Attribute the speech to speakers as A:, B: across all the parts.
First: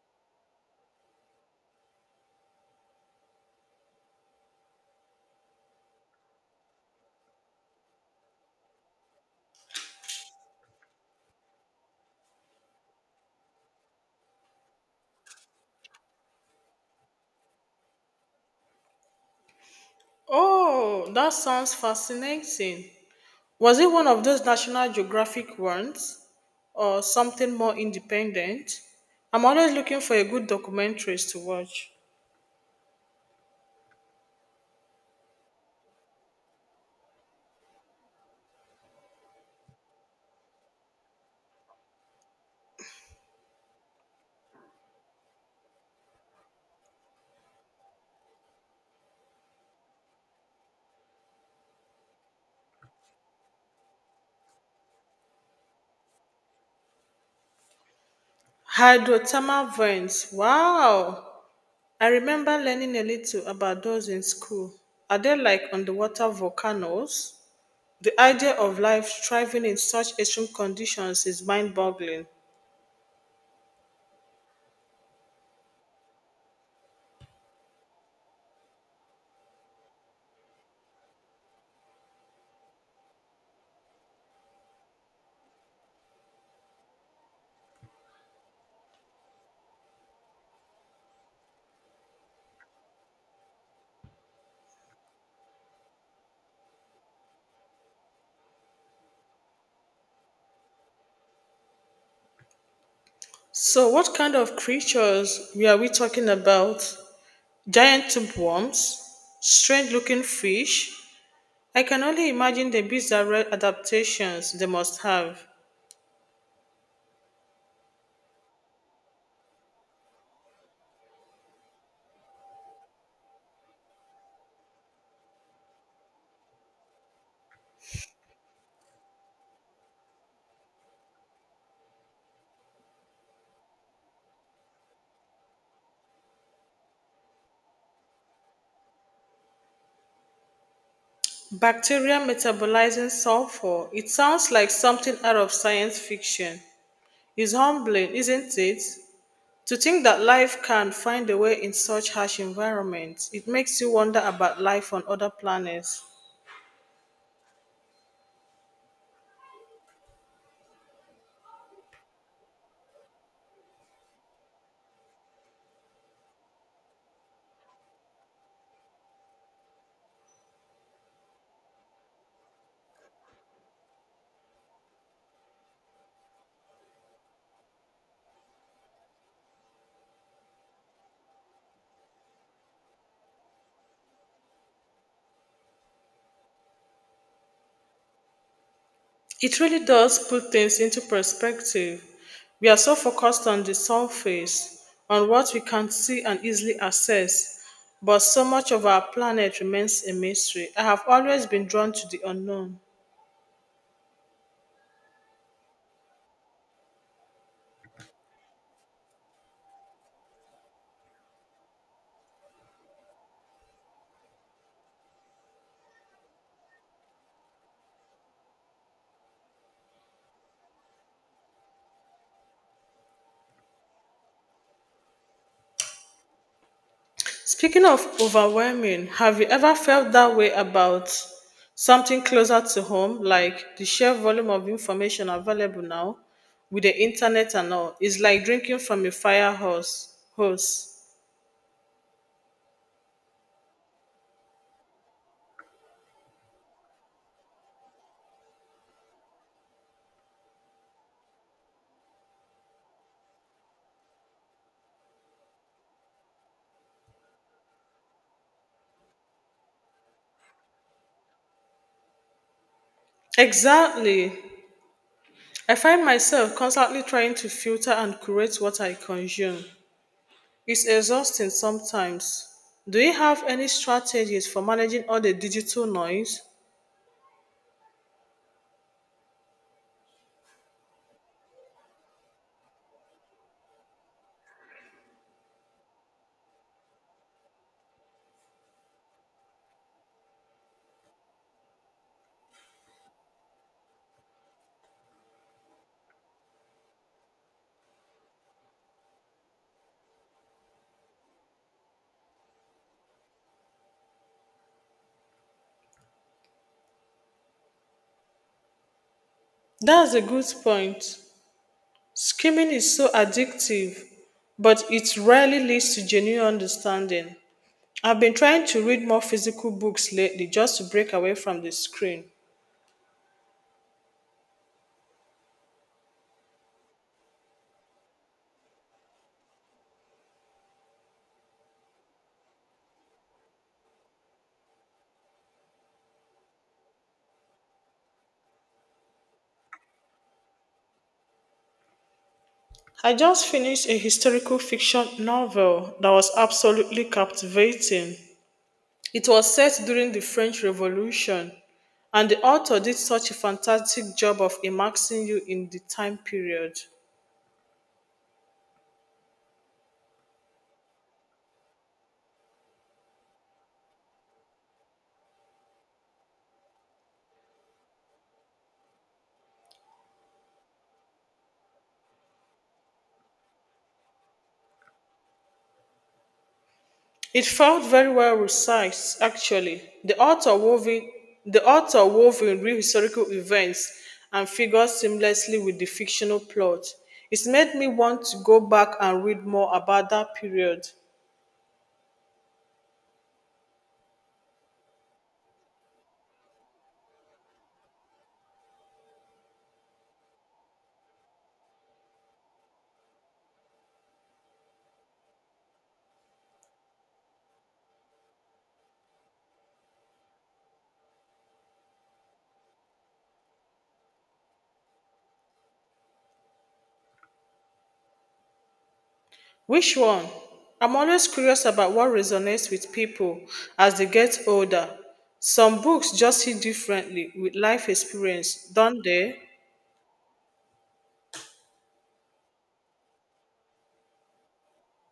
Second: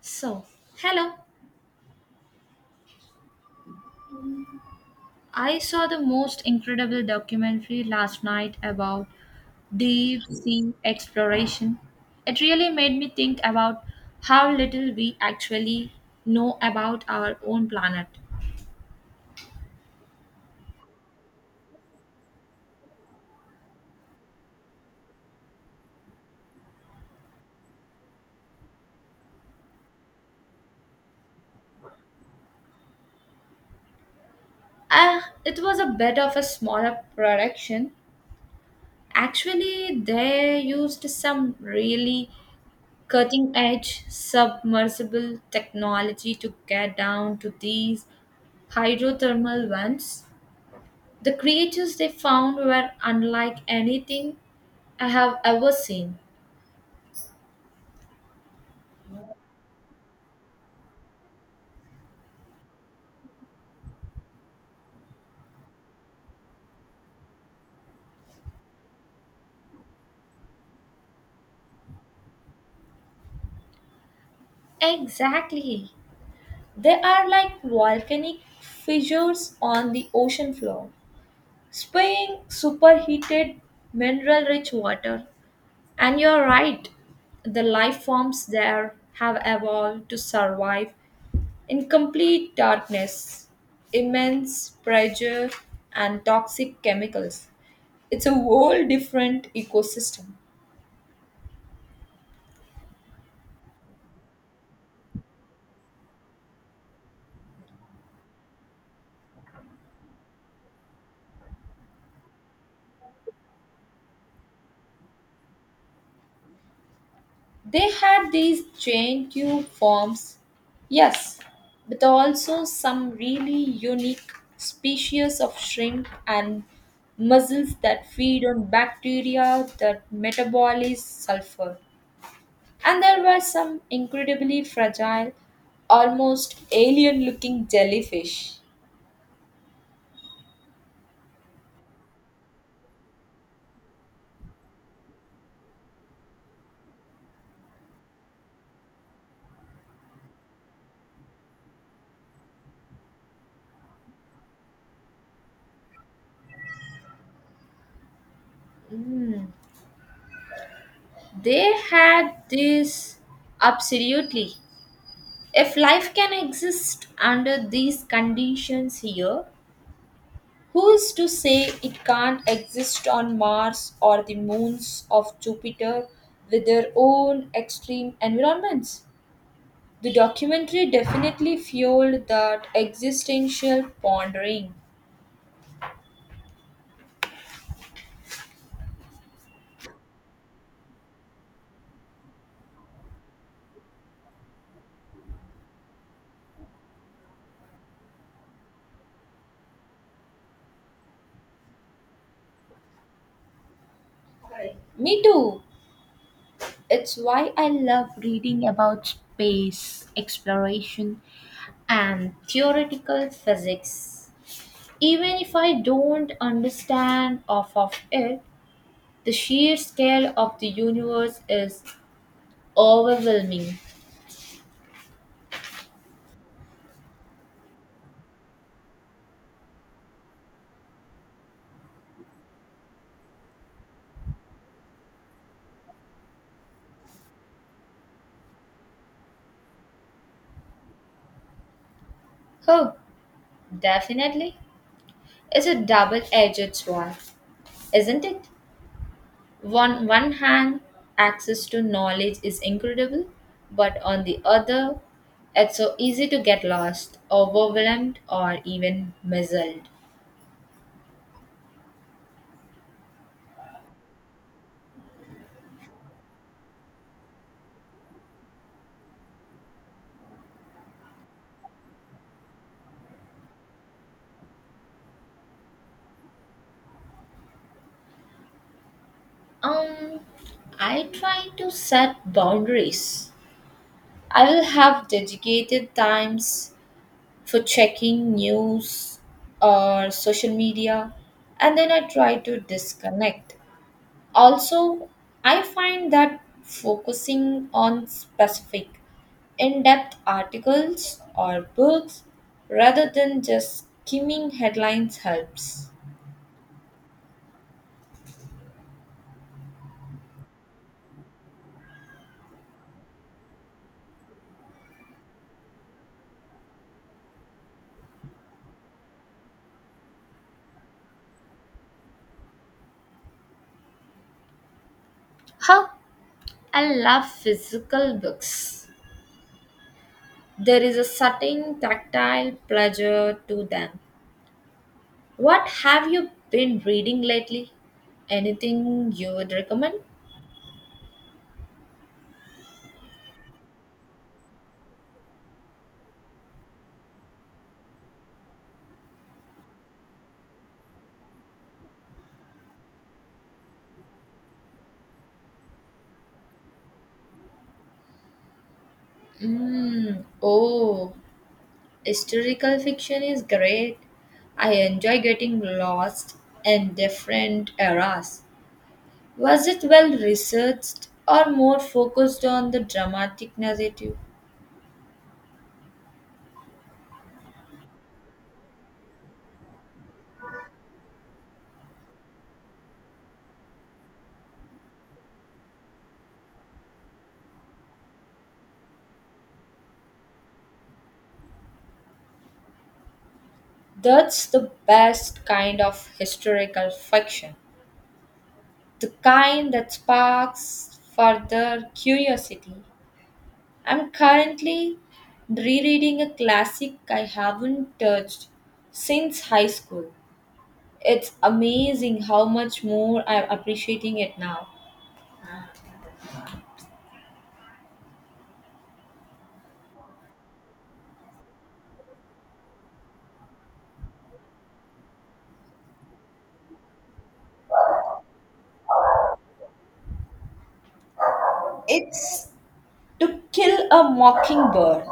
A: So, hello. I saw the most incredible documentary last night about deep sea exploration. It really made me think about how little we actually know about our own planet.
B: Oh, that sounds fascinating. Was it one of those National Geographic ones or something more independent? I'm always looking for a good documentaries to watch.
A: It was a bit of a smaller production. Actually, they used some really cutting edge submersible technology to get down to these hydrothermal vents. The creatures they found were unlike anything I have ever seen.
B: Hydrothermal vents. Wow. I remember learning a little about those in school. Are they like underwater volcanoes? The idea of life thriving in such extreme conditions is mind boggling.
A: Exactly. They are like volcanic fissures on the ocean floor, spewing superheated mineral rich water. And you're right, the life forms there have evolved to survive in complete darkness, immense pressure, and toxic chemicals. It's a whole different ecosystem.
B: So, what kind of creatures were we talking about? Giant tapeworms, strange looking fish. I can only imagine the bizarre adaptations they must have.
A: They had these giant tube forms, yes, but also some really unique species of shrimp and mussels that feed on bacteria that metabolize sulfur. And there were some incredibly fragile, almost alien looking jellyfish.
B: Bacteria metabolizing sulfur. It sounds like something out of science fiction. It's humbling, isn't it? To think that life can find a way in such harsh environments, it makes you wonder about life on other planets.
A: Mm. They had this absolutely. If life can exist under these conditions here, who is to say it can't exist on Mars or the moons of Jupiter with their own extreme environments? The documentary definitely fueled that existential pondering.
B: It really does put things into perspective. We are so focused on the surface, on what we can see and easily access, but so much of our planet remains a mystery. I have always been drawn to the unknown.
A: Me too. It's why I love reading about space exploration and theoretical physics. Even if I don't understand half of it, the sheer scale of the universe is overwhelming.
B: Speaking of overwhelming, have you ever felt that way about something closer to home, like the sheer volume of information available now with the internet and all? It's like drinking from a fire hose.
A: Oh, definitely. It's a double edged sword, isn't it? On one hand, access to knowledge is incredible, but on the other, it's so easy to get lost, overwhelmed, or even misled.
B: Exactly. I find myself constantly trying to filter and curate what I consume. It's exhausting sometimes. Do you have any strategies for managing all the digital noise?
A: Um, I try to set boundaries. I will have dedicated times for checking news or social media, and then I try to disconnect. Also, I find that focusing on specific, in depth articles or books rather than just skimming headlines helps.
B: That's a good point. Skimming is so addictive, but it rarely leads to genuine understanding. I've been trying to read more physical books lately just to break away from the screen.
A: How I love physical books. There is a certain tactile pleasure to them. What have you been reading lately? Anything you would recommend?
B: I just finished a historical fiction novel that was absolutely captivating. It was set during the French Revolution, and the author did such a fantastic job of immersing you in the time period.
A: Mm, oh, historical fiction is great. I enjoy getting lost in different eras. Was it well researched or more focused on the dramatic narrative?
B: It felt very well researched, actually. The author wove in real historical events and figures seamlessly with the fictional plot. It made me want to go back and read more about that period.
A: That's the best kind of historical fiction, the kind that sparks further curiosity. I'm currently rereading a classic I haven't touched since high school. It's amazing how much more I'm appreciating it now.
B: Which one? I'm always curious about what resonates with people as they get older. Some books just hit differently with life experience, don't they?
A: It's To Kill a Mockingbird.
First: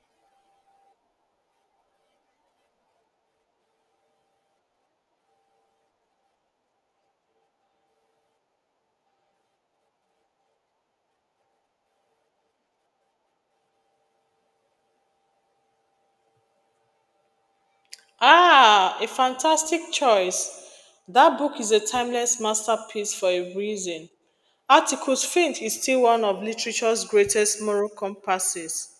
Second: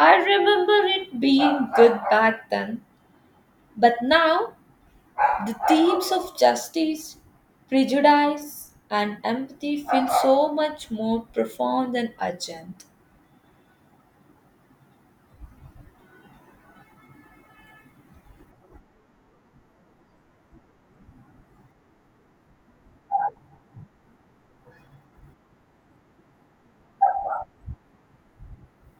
A: I remember it being good back then, but now the themes of justice, prejudice, and empathy feel so much more profound and urgent.
B: Ah, a fantastic choice. That book is a timeless masterpiece for a reason. Articles Fint is still one of literature's greatest moral compasses.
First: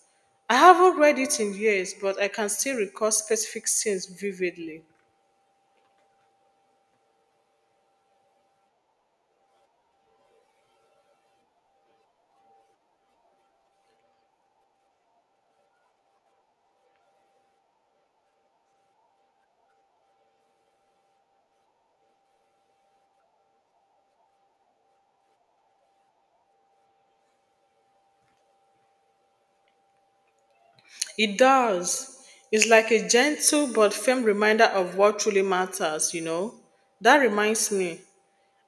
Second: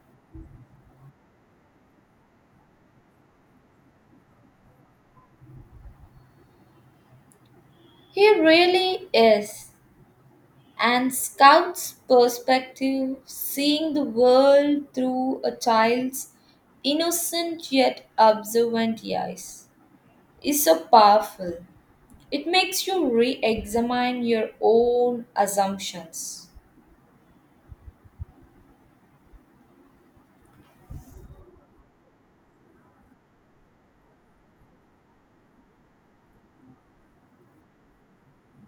B: I haven't read it in years, but I can still recall specific scenes vividly.
A: He really is. And Scout's perspective, seeing the world through a child's innocent yet observant eyes, is so powerful. It makes you re examine your own assumptions.
B: It does. It's like a gentle but firm reminder of what truly matters, you know. That reminds me,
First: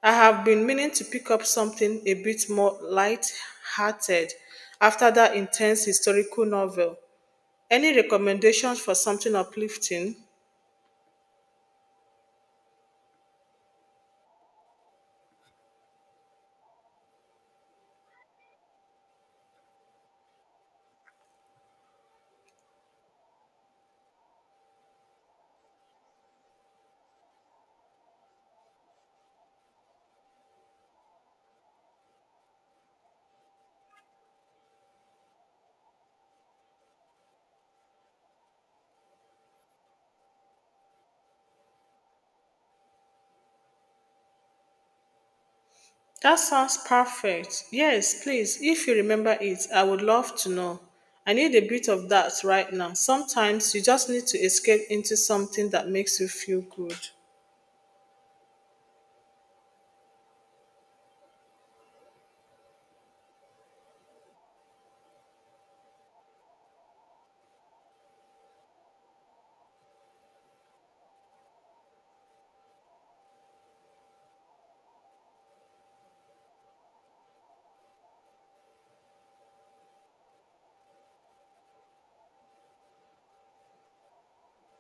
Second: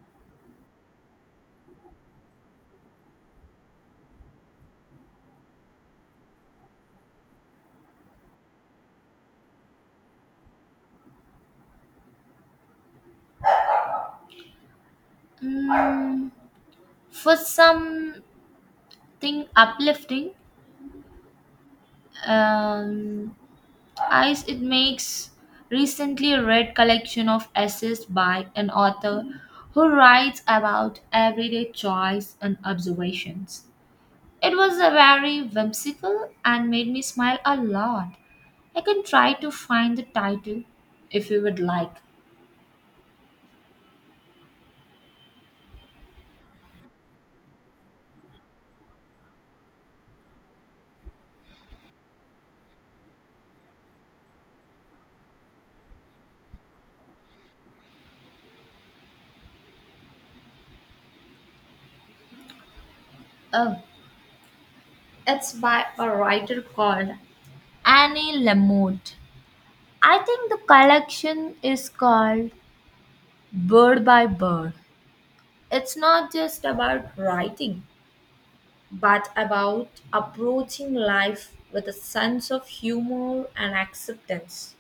B: I have been meaning to pick up something a bit more light-hearted after that intense historical novel. Any recommendations for something uplifting?
A: Mm, for something uplifting, um, eyes, it makes recently read collection of essays by an author who writes about everyday choice and observations. It was a very whimsical and made me smile a lot. I can try to find the title if you would like.
B: That sounds perfect. Yes, please, if you remember it, I would love to know. I need a bit of that right now. Sometimes you just need to escape into something that makes you feel good.
A: Oh, it's by a writer called Annie Lamott. I think the collection is called Bird by Bird. It's not just about writing, but about approaching life with a sense of humor and acceptance.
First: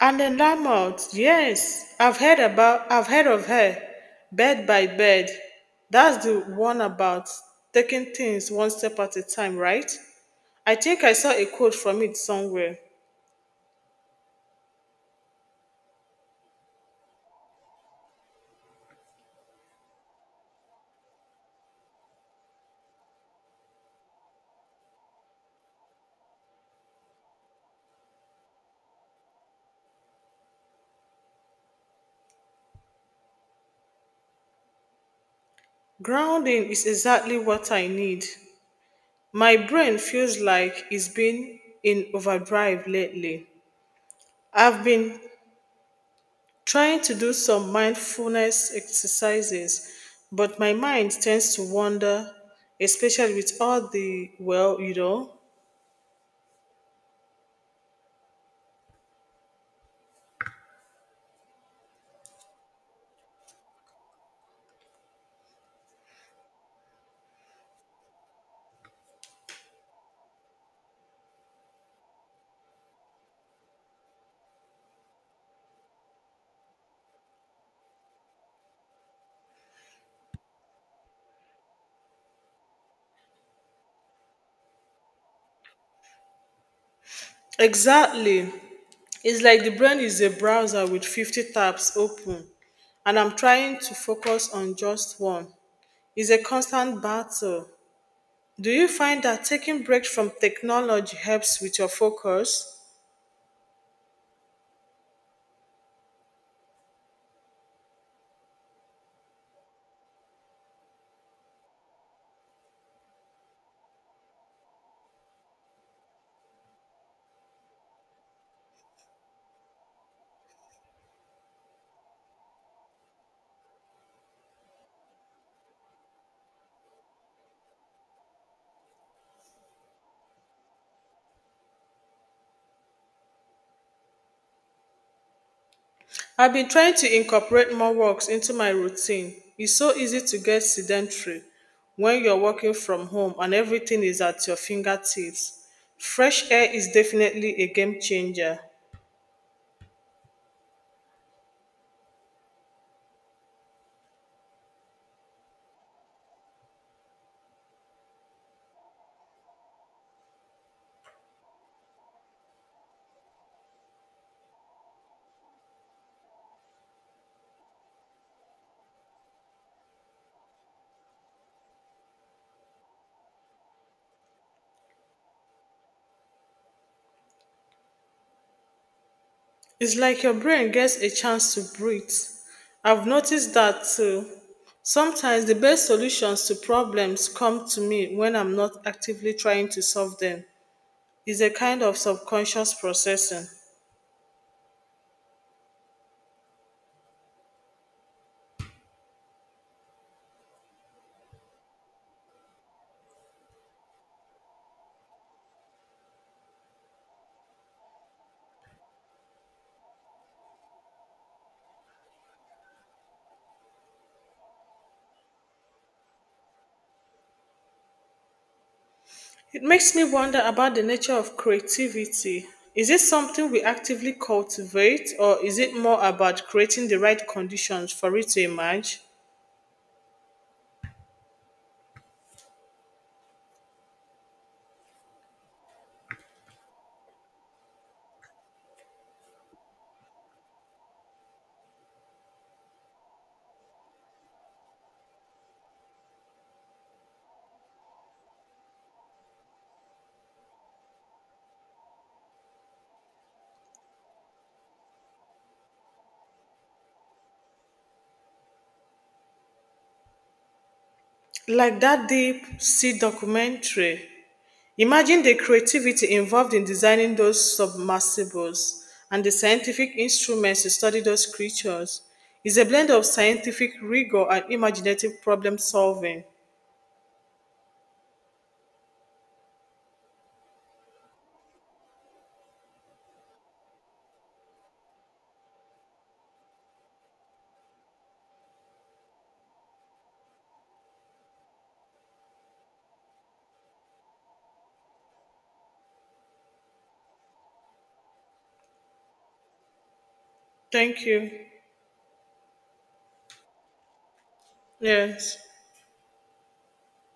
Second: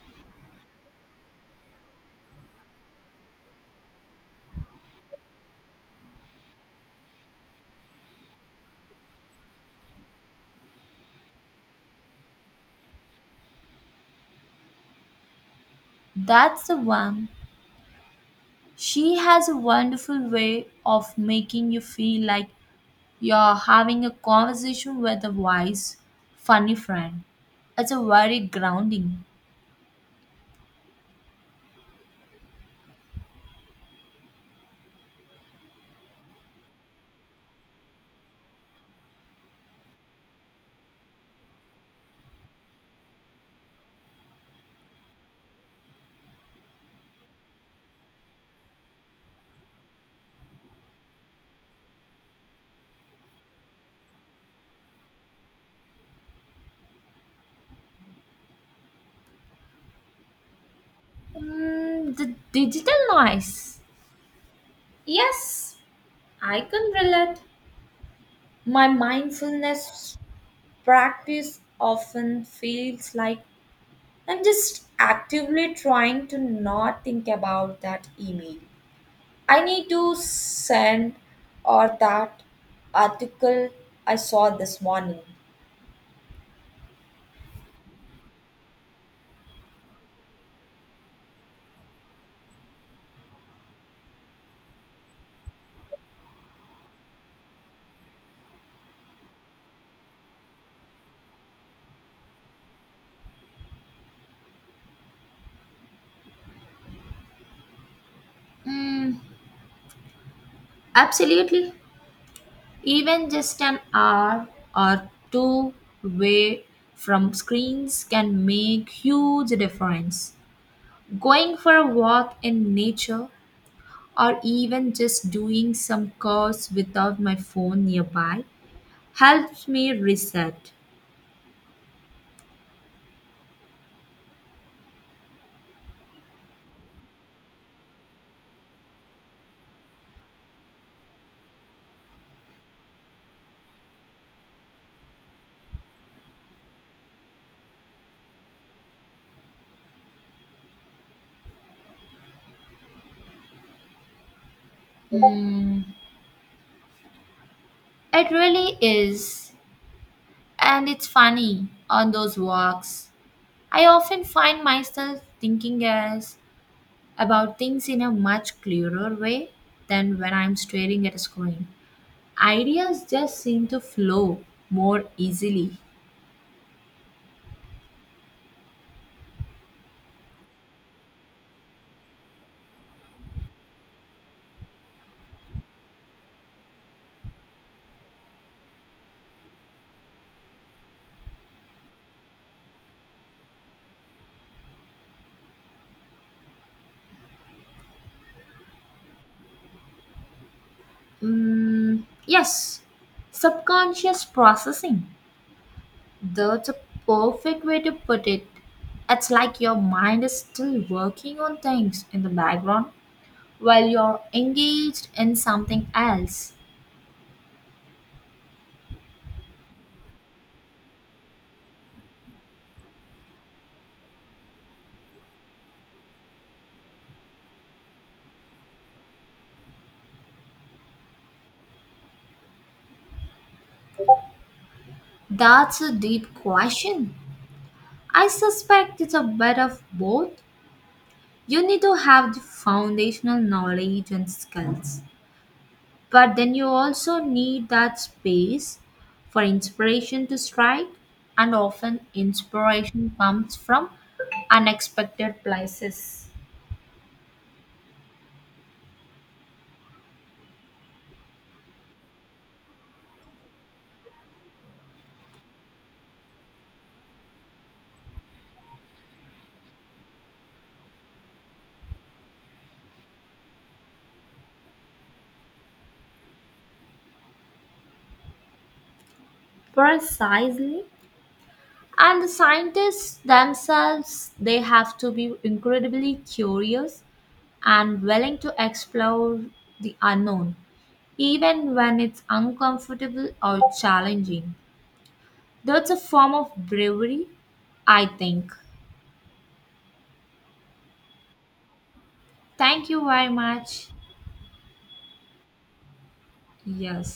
B: And the Lamont, yes, I've heard of her, Bed by Bed. That's the one about taking things one step at a time, right? I think I saw a quote from it somewhere.
A: That's the one. She has a wonderful way of making you feel like you're having a conversation with a wise, funny friend. It's a very grounding.
B: Grounding is exactly what I need. My brain feels like it's been in overdrive lately. I've been trying to do some mindfulness exercises, but my mind tends to wander, especially with all the, well, you know.
A: The digital noise. Yes, I can relate. My mindfulness practice often feels like I'm just actively trying to not think about that email. I need to send or that article I saw this morning.
B: Exactly. It's like the brain is a browser with 50 tabs open, and I'm trying to focus on just one. It's a constant battle. Do you find that taking breaks from technology helps with your focus?
A: Mm, absolutely. Even just an hour or two away from screens can make huge difference. Going for a walk in nature or even just doing some chores without my phone nearby helps me reset.
B: I've been trying to incorporate more walks into my routine. It's so easy to get sedentary when you're working from home and everything is at your fingertips. Fresh air is definitely a game changer.
A: Mm, it really is. And it's funny on those walks. I often find myself thinking as about things in a much clearer way than when I'm staring at a screen. Ideas just seem to flow more easily.
B: It's like your brain gets a chance to breathe. I've noticed that too. Sometimes the best solutions to problems come to me when I'm not actively trying to solve them. It's a kind of subconscious processing.
A: Mm, yes, subconscious processing. That's a perfect way to put it. It's like your mind is still working on things in the background while you're engaged in something else?
B: It makes me wonder about the nature of creativity. Is it something we actively cultivate, or is it more about creating the right conditions for it to emerge?
A: That's a deep question. I suspect it's a bit of both. You need to have the foundational knowledge and skills, but then you also need that space for inspiration to strike, and often inspiration comes from unexpected places.
B: Like that Deep Sea documentary. Imagine the creativity involved in designing those submersibles and the scientific instruments to study those creatures. It's a blend of scientific rigor and imaginative problem solving.
A: Precisely. And the scientists themselves, they have to be incredibly curious and willing to explore the unknown, even when it's uncomfortable or challenging. That's a form of bravery, I think.
B: Thank you.
A: Thank you very much.
B: Yes.
A: Yes.